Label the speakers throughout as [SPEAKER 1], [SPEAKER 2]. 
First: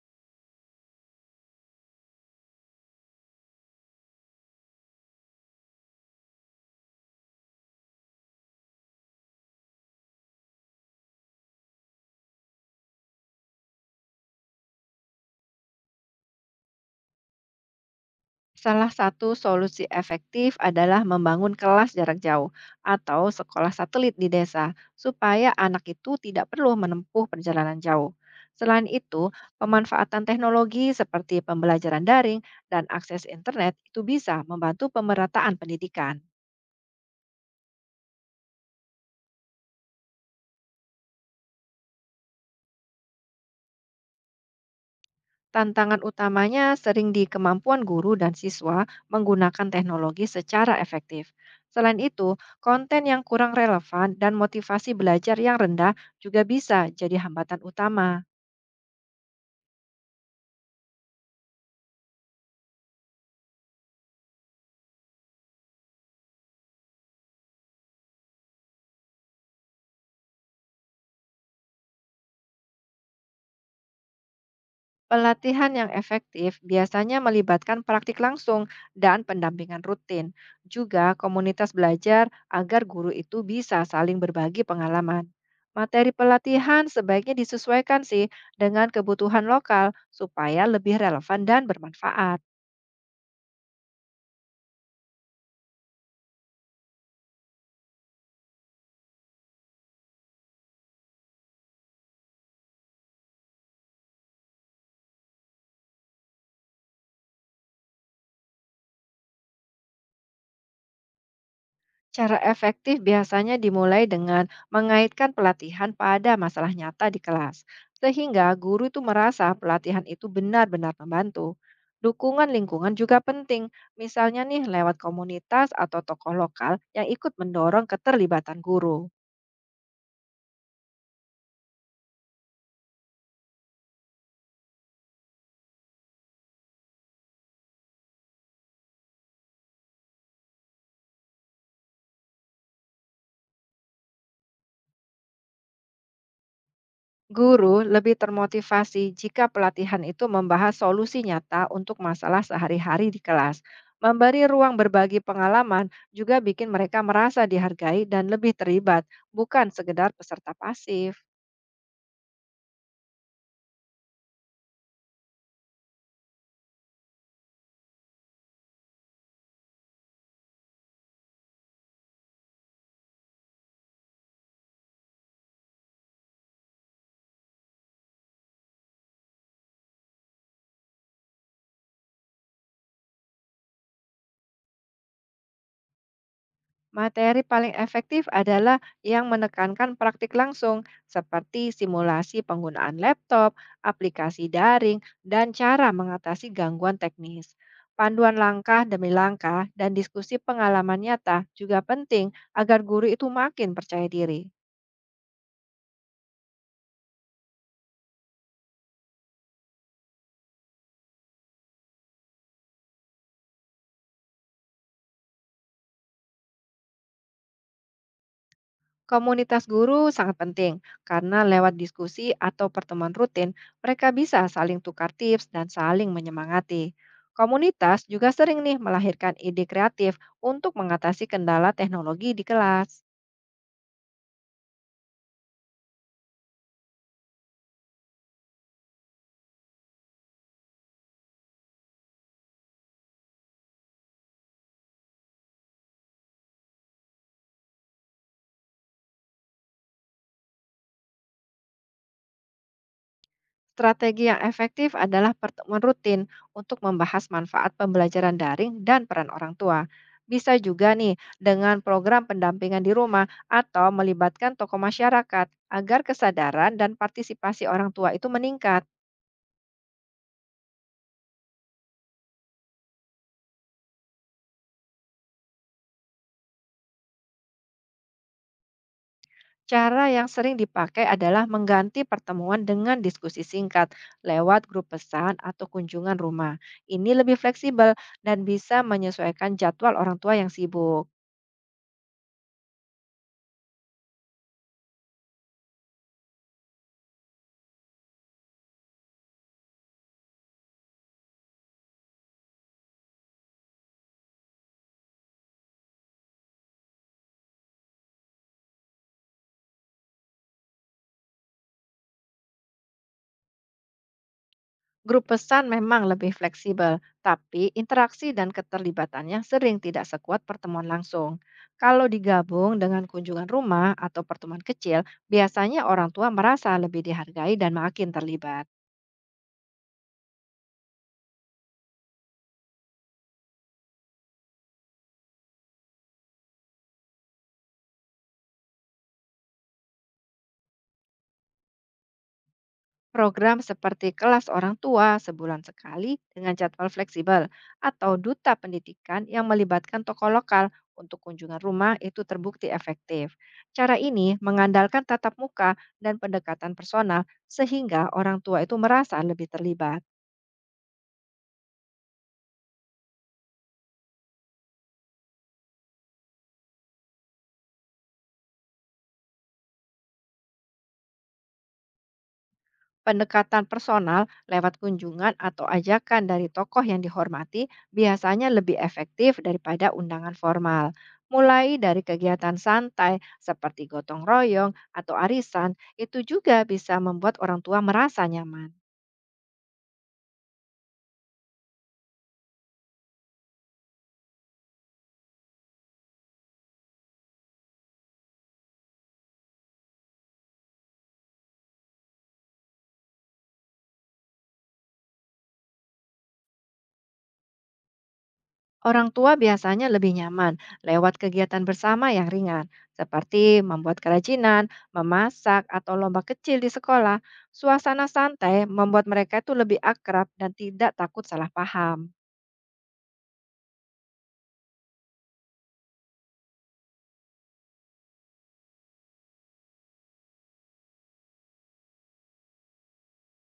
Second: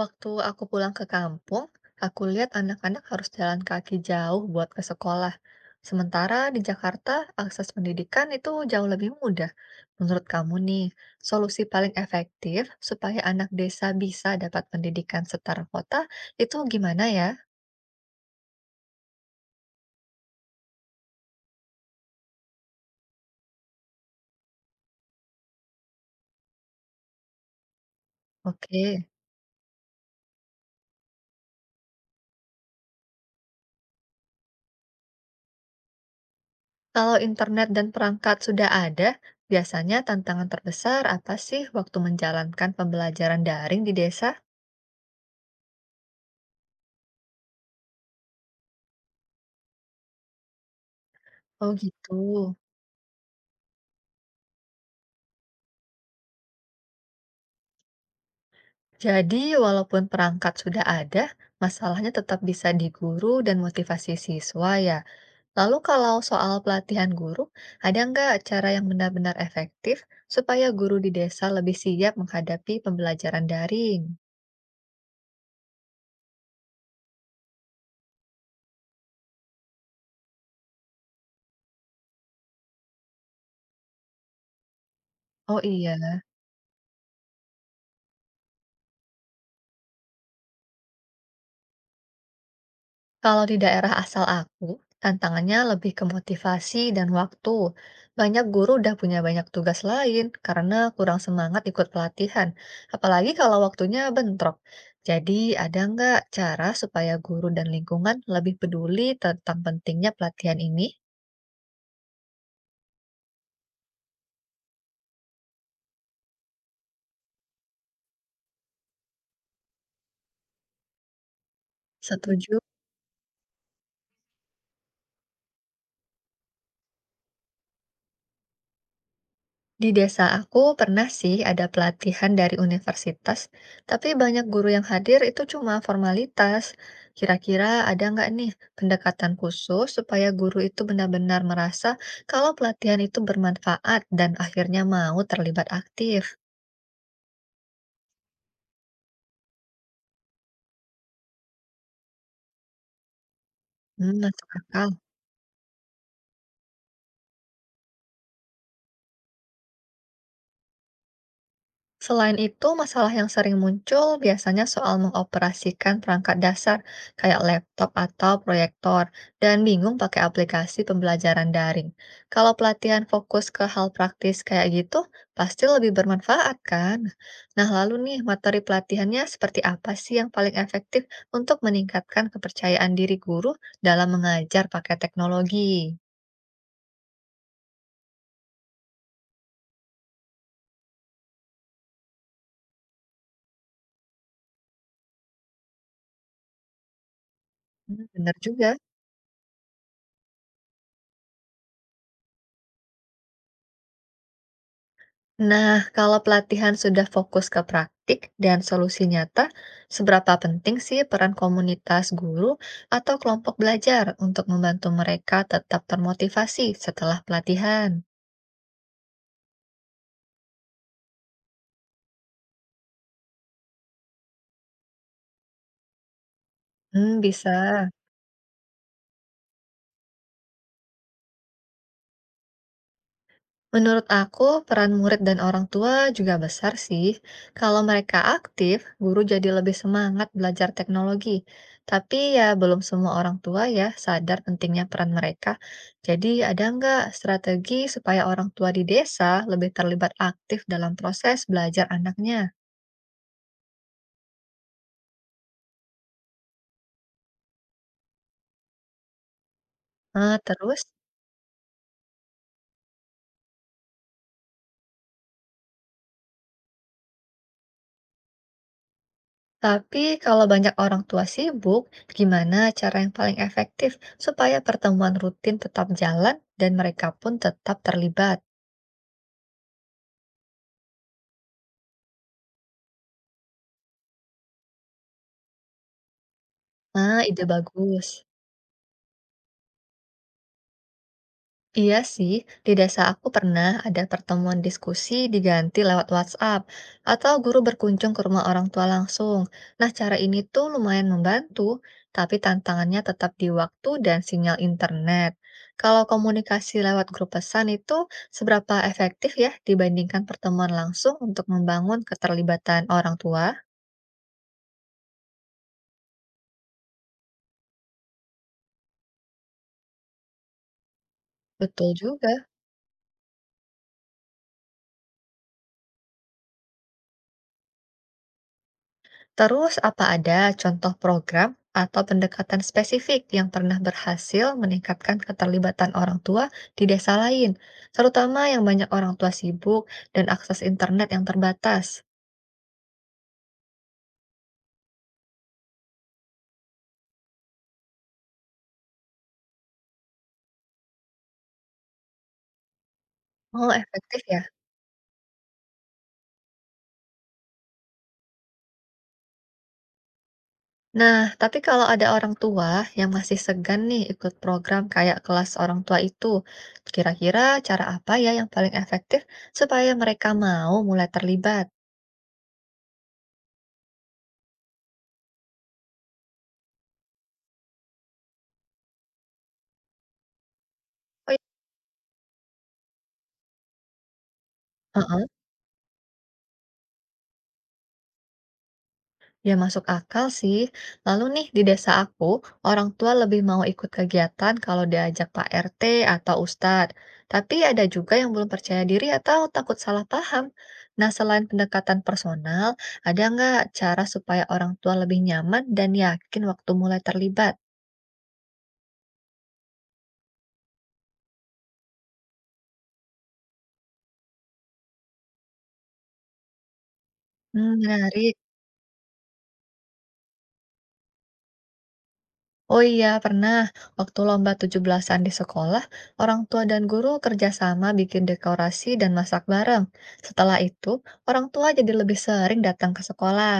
[SPEAKER 1] Waktu aku pulang ke kampung, aku lihat anak-anak harus jalan kaki jauh buat ke sekolah. Sementara di Jakarta, akses pendidikan itu jauh lebih mudah. Menurut kamu nih, solusi paling efektif supaya anak desa bisa dapat pendidikan setara kota itu gimana ya?
[SPEAKER 2] Salah satu solusi efektif adalah membangun kelas jarak jauh atau sekolah satelit di desa, supaya anak itu tidak perlu menempuh perjalanan jauh. Selain
[SPEAKER 1] Oke,
[SPEAKER 2] itu, pemanfaatan teknologi seperti pembelajaran daring dan akses internet itu bisa membantu pemerataan pendidikan.
[SPEAKER 1] kalau internet dan perangkat sudah ada, biasanya tantangan terbesar apa sih waktu menjalankan pembelajaran daring di desa?
[SPEAKER 2] Tantangan utamanya sering di kemampuan guru dan siswa menggunakan teknologi secara efektif.
[SPEAKER 1] Oh
[SPEAKER 2] Selain
[SPEAKER 1] gitu.
[SPEAKER 2] itu, konten yang kurang relevan dan motivasi belajar yang rendah juga bisa jadi hambatan utama.
[SPEAKER 1] Jadi, walaupun perangkat sudah ada, masalahnya tetap bisa di guru dan motivasi siswa ya. Lalu kalau soal pelatihan guru, ada nggak cara yang benar-benar efektif supaya guru di desa lebih siap menghadapi pembelajaran daring?
[SPEAKER 2] Pelatihan yang efektif biasanya melibatkan praktik langsung dan pendampingan rutin, juga komunitas belajar agar guru itu bisa saling berbagi pengalaman.
[SPEAKER 1] Oh
[SPEAKER 2] Materi
[SPEAKER 1] iya.
[SPEAKER 2] pelatihan sebaiknya disesuaikan sih dengan kebutuhan lokal supaya lebih relevan dan bermanfaat.
[SPEAKER 1] Kalau di daerah asal aku, tantangannya lebih ke motivasi dan waktu. Banyak guru udah punya banyak tugas lain karena kurang semangat ikut pelatihan, apalagi kalau waktunya bentrok. Jadi, ada nggak cara supaya guru dan lingkungan lebih peduli tentang pentingnya pelatihan ini?
[SPEAKER 2] Cara efektif biasanya dimulai dengan mengaitkan pelatihan pada masalah nyata di kelas, sehingga guru itu merasa pelatihan itu benar-benar membantu. Dukungan
[SPEAKER 1] Setuju.
[SPEAKER 2] lingkungan juga penting, misalnya nih lewat komunitas atau tokoh lokal yang ikut mendorong keterlibatan guru.
[SPEAKER 1] Di desa aku pernah sih ada pelatihan dari universitas, tapi banyak guru yang hadir itu cuma formalitas. Kira-kira ada nggak nih pendekatan khusus supaya guru itu benar-benar merasa kalau pelatihan itu bermanfaat dan akhirnya mau terlibat aktif?
[SPEAKER 2] Guru lebih termotivasi jika pelatihan itu membahas solusi nyata untuk masalah sehari-hari di kelas.
[SPEAKER 1] Hmm,
[SPEAKER 2] Memberi
[SPEAKER 1] masuk
[SPEAKER 2] ruang
[SPEAKER 1] akal.
[SPEAKER 2] berbagi pengalaman juga bikin mereka merasa dihargai dan lebih terlibat, bukan sekedar peserta pasif.
[SPEAKER 1] Selain itu, masalah yang sering muncul biasanya soal mengoperasikan perangkat dasar kayak laptop atau proyektor dan bingung pakai aplikasi pembelajaran daring. Kalau pelatihan fokus ke hal praktis kayak gitu, pasti lebih bermanfaat kan? Nah, lalu nih, materi pelatihannya seperti apa sih yang paling efektif untuk meningkatkan kepercayaan diri guru dalam mengajar pakai teknologi?
[SPEAKER 2] Materi paling efektif adalah yang menekankan praktik langsung, seperti simulasi penggunaan laptop, aplikasi daring, dan cara mengatasi gangguan teknis.
[SPEAKER 1] Hmm, bener
[SPEAKER 2] Panduan
[SPEAKER 1] juga.
[SPEAKER 2] langkah demi langkah dan diskusi pengalaman nyata juga penting agar guru itu makin percaya diri.
[SPEAKER 1] Nah, kalau pelatihan sudah fokus ke praktik dan solusi nyata, seberapa penting sih peran komunitas guru atau kelompok belajar untuk membantu mereka tetap termotivasi setelah pelatihan?
[SPEAKER 2] Komunitas guru sangat penting karena lewat diskusi atau pertemuan rutin, mereka bisa saling tukar tips dan saling menyemangati.
[SPEAKER 1] Hmm, bisa.
[SPEAKER 2] Komunitas juga sering nih melahirkan ide kreatif untuk mengatasi kendala teknologi di kelas.
[SPEAKER 1] Menurut aku, peran murid dan orang tua juga besar sih. Kalau mereka aktif, guru jadi lebih semangat belajar teknologi. Tapi ya belum semua orang tua ya sadar pentingnya peran mereka. Jadi ada nggak strategi supaya orang tua di desa lebih terlibat aktif dalam proses belajar anaknya?
[SPEAKER 2] Strategi yang efektif adalah pertemuan rutin untuk membahas manfaat pembelajaran daring dan peran orang tua.
[SPEAKER 1] Eh,
[SPEAKER 2] Bisa
[SPEAKER 1] terus,
[SPEAKER 2] juga nih dengan program pendampingan di rumah atau melibatkan tokoh masyarakat agar kesadaran dan partisipasi orang tua itu meningkat.
[SPEAKER 1] tapi kalau banyak orang tua sibuk, gimana cara yang paling efektif supaya pertemuan rutin tetap jalan dan mereka pun tetap terlibat?
[SPEAKER 2] Cara yang sering dipakai adalah mengganti pertemuan dengan diskusi singkat lewat grup pesan atau kunjungan rumah. Ini
[SPEAKER 1] Ah,
[SPEAKER 2] lebih
[SPEAKER 1] ide
[SPEAKER 2] fleksibel
[SPEAKER 1] bagus.
[SPEAKER 2] dan bisa menyesuaikan jadwal orang tua yang sibuk.
[SPEAKER 1] Iya sih, di desa aku pernah ada pertemuan diskusi diganti lewat WhatsApp atau guru berkunjung ke rumah orang tua langsung. Nah, cara ini tuh lumayan membantu, tapi tantangannya tetap di waktu dan sinyal internet. Kalau komunikasi lewat grup pesan itu seberapa efektif ya dibandingkan pertemuan langsung untuk membangun keterlibatan orang tua?
[SPEAKER 2] Grup pesan memang lebih fleksibel, tapi interaksi dan keterlibatannya sering tidak sekuat pertemuan langsung.
[SPEAKER 1] Betul
[SPEAKER 2] Kalau
[SPEAKER 1] juga.
[SPEAKER 2] digabung dengan kunjungan rumah atau pertemuan kecil, biasanya orang tua merasa lebih dihargai dan makin terlibat.
[SPEAKER 1] Terus, apa ada contoh program atau pendekatan spesifik yang pernah berhasil meningkatkan keterlibatan orang tua di desa lain, terutama yang banyak orang tua sibuk dan akses internet yang terbatas?
[SPEAKER 2] Program seperti kelas orang tua sebulan sekali dengan jadwal fleksibel atau duta pendidikan yang melibatkan tokoh lokal untuk kunjungan rumah itu terbukti efektif.
[SPEAKER 1] Oh,
[SPEAKER 2] Cara
[SPEAKER 1] efektif
[SPEAKER 2] ini
[SPEAKER 1] ya.
[SPEAKER 2] mengandalkan tatap muka dan pendekatan personal sehingga orang tua itu merasa lebih terlibat.
[SPEAKER 1] Nah, tapi kalau ada orang tua yang masih segan nih ikut program kayak kelas orang tua itu, kira-kira cara apa ya yang paling efektif supaya mereka mau mulai terlibat?
[SPEAKER 2] Pendekatan personal lewat kunjungan atau ajakan dari tokoh yang dihormati biasanya lebih efektif daripada undangan formal.
[SPEAKER 1] Oh, iya.
[SPEAKER 2] Mulai dari kegiatan santai seperti gotong royong atau
[SPEAKER 1] Heeh.
[SPEAKER 2] arisan, itu juga bisa membuat orang tua merasa nyaman.
[SPEAKER 1] Ya masuk akal sih. Lalu nih di desa aku, orang tua lebih mau ikut kegiatan kalau diajak Pak RT atau Ustadz. Tapi ada juga yang belum percaya diri atau takut salah paham. Nah, selain pendekatan personal, ada nggak cara supaya orang tua lebih nyaman dan yakin waktu mulai terlibat?
[SPEAKER 2] Orang tua biasanya lebih nyaman lewat kegiatan bersama yang ringan, seperti membuat kerajinan, memasak, atau lomba kecil di sekolah.
[SPEAKER 1] Hmm,
[SPEAKER 2] Suasana
[SPEAKER 1] menarik.
[SPEAKER 2] santai membuat mereka itu lebih akrab dan tidak takut salah paham.
[SPEAKER 1] Oh iya, pernah. Waktu lomba 17-an di sekolah, orang tua dan guru kerjasama bikin dekorasi dan masak bareng. Setelah itu, orang tua jadi lebih sering datang ke sekolah.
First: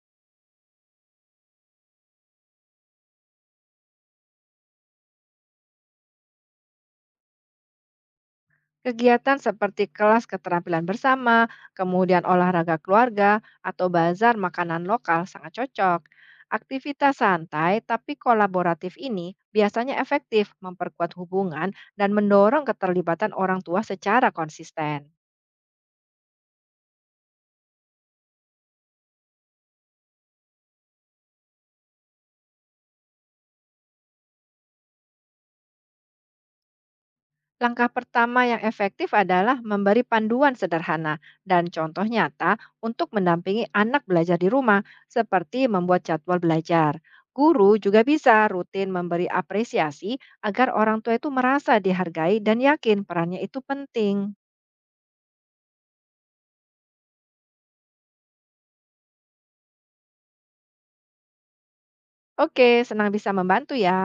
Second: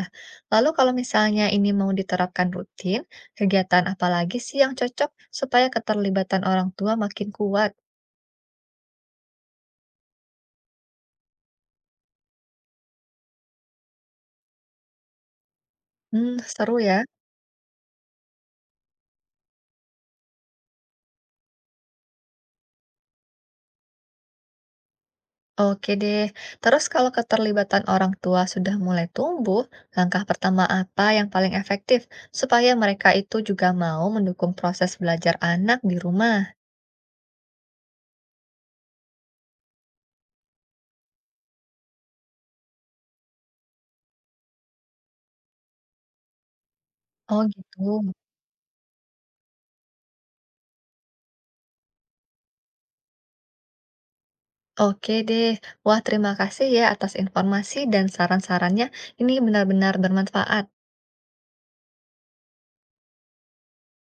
[SPEAKER 1] Lalu kalau misalnya ini mau diterapkan rutin, kegiatan apa lagi sih yang cocok supaya keterlibatan orang tua makin kuat?
[SPEAKER 2] Kegiatan seperti kelas keterampilan bersama, kemudian olahraga keluarga, atau bazar makanan lokal sangat cocok.
[SPEAKER 1] Hmm, seru ya.
[SPEAKER 2] Aktivitas santai tapi kolaboratif ini biasanya efektif memperkuat hubungan dan mendorong keterlibatan orang tua secara konsisten.
[SPEAKER 1] Oke deh. Terus kalau keterlibatan orang tua sudah mulai tumbuh, langkah pertama apa yang paling efektif supaya mereka itu juga mau mendukung proses belajar anak di rumah?
[SPEAKER 2] Langkah pertama yang efektif adalah memberi panduan sederhana dan contoh nyata untuk mendampingi anak belajar di rumah, seperti membuat jadwal belajar.
[SPEAKER 1] Oh
[SPEAKER 2] Guru
[SPEAKER 1] gitu.
[SPEAKER 2] juga bisa rutin memberi apresiasi agar orang tua itu merasa dihargai dan yakin perannya itu penting.
[SPEAKER 1] Oke deh. Wah, terima kasih ya atas informasi dan saran-sarannya. Ini benar-benar bermanfaat.
[SPEAKER 2] Oke, senang bisa membantu ya.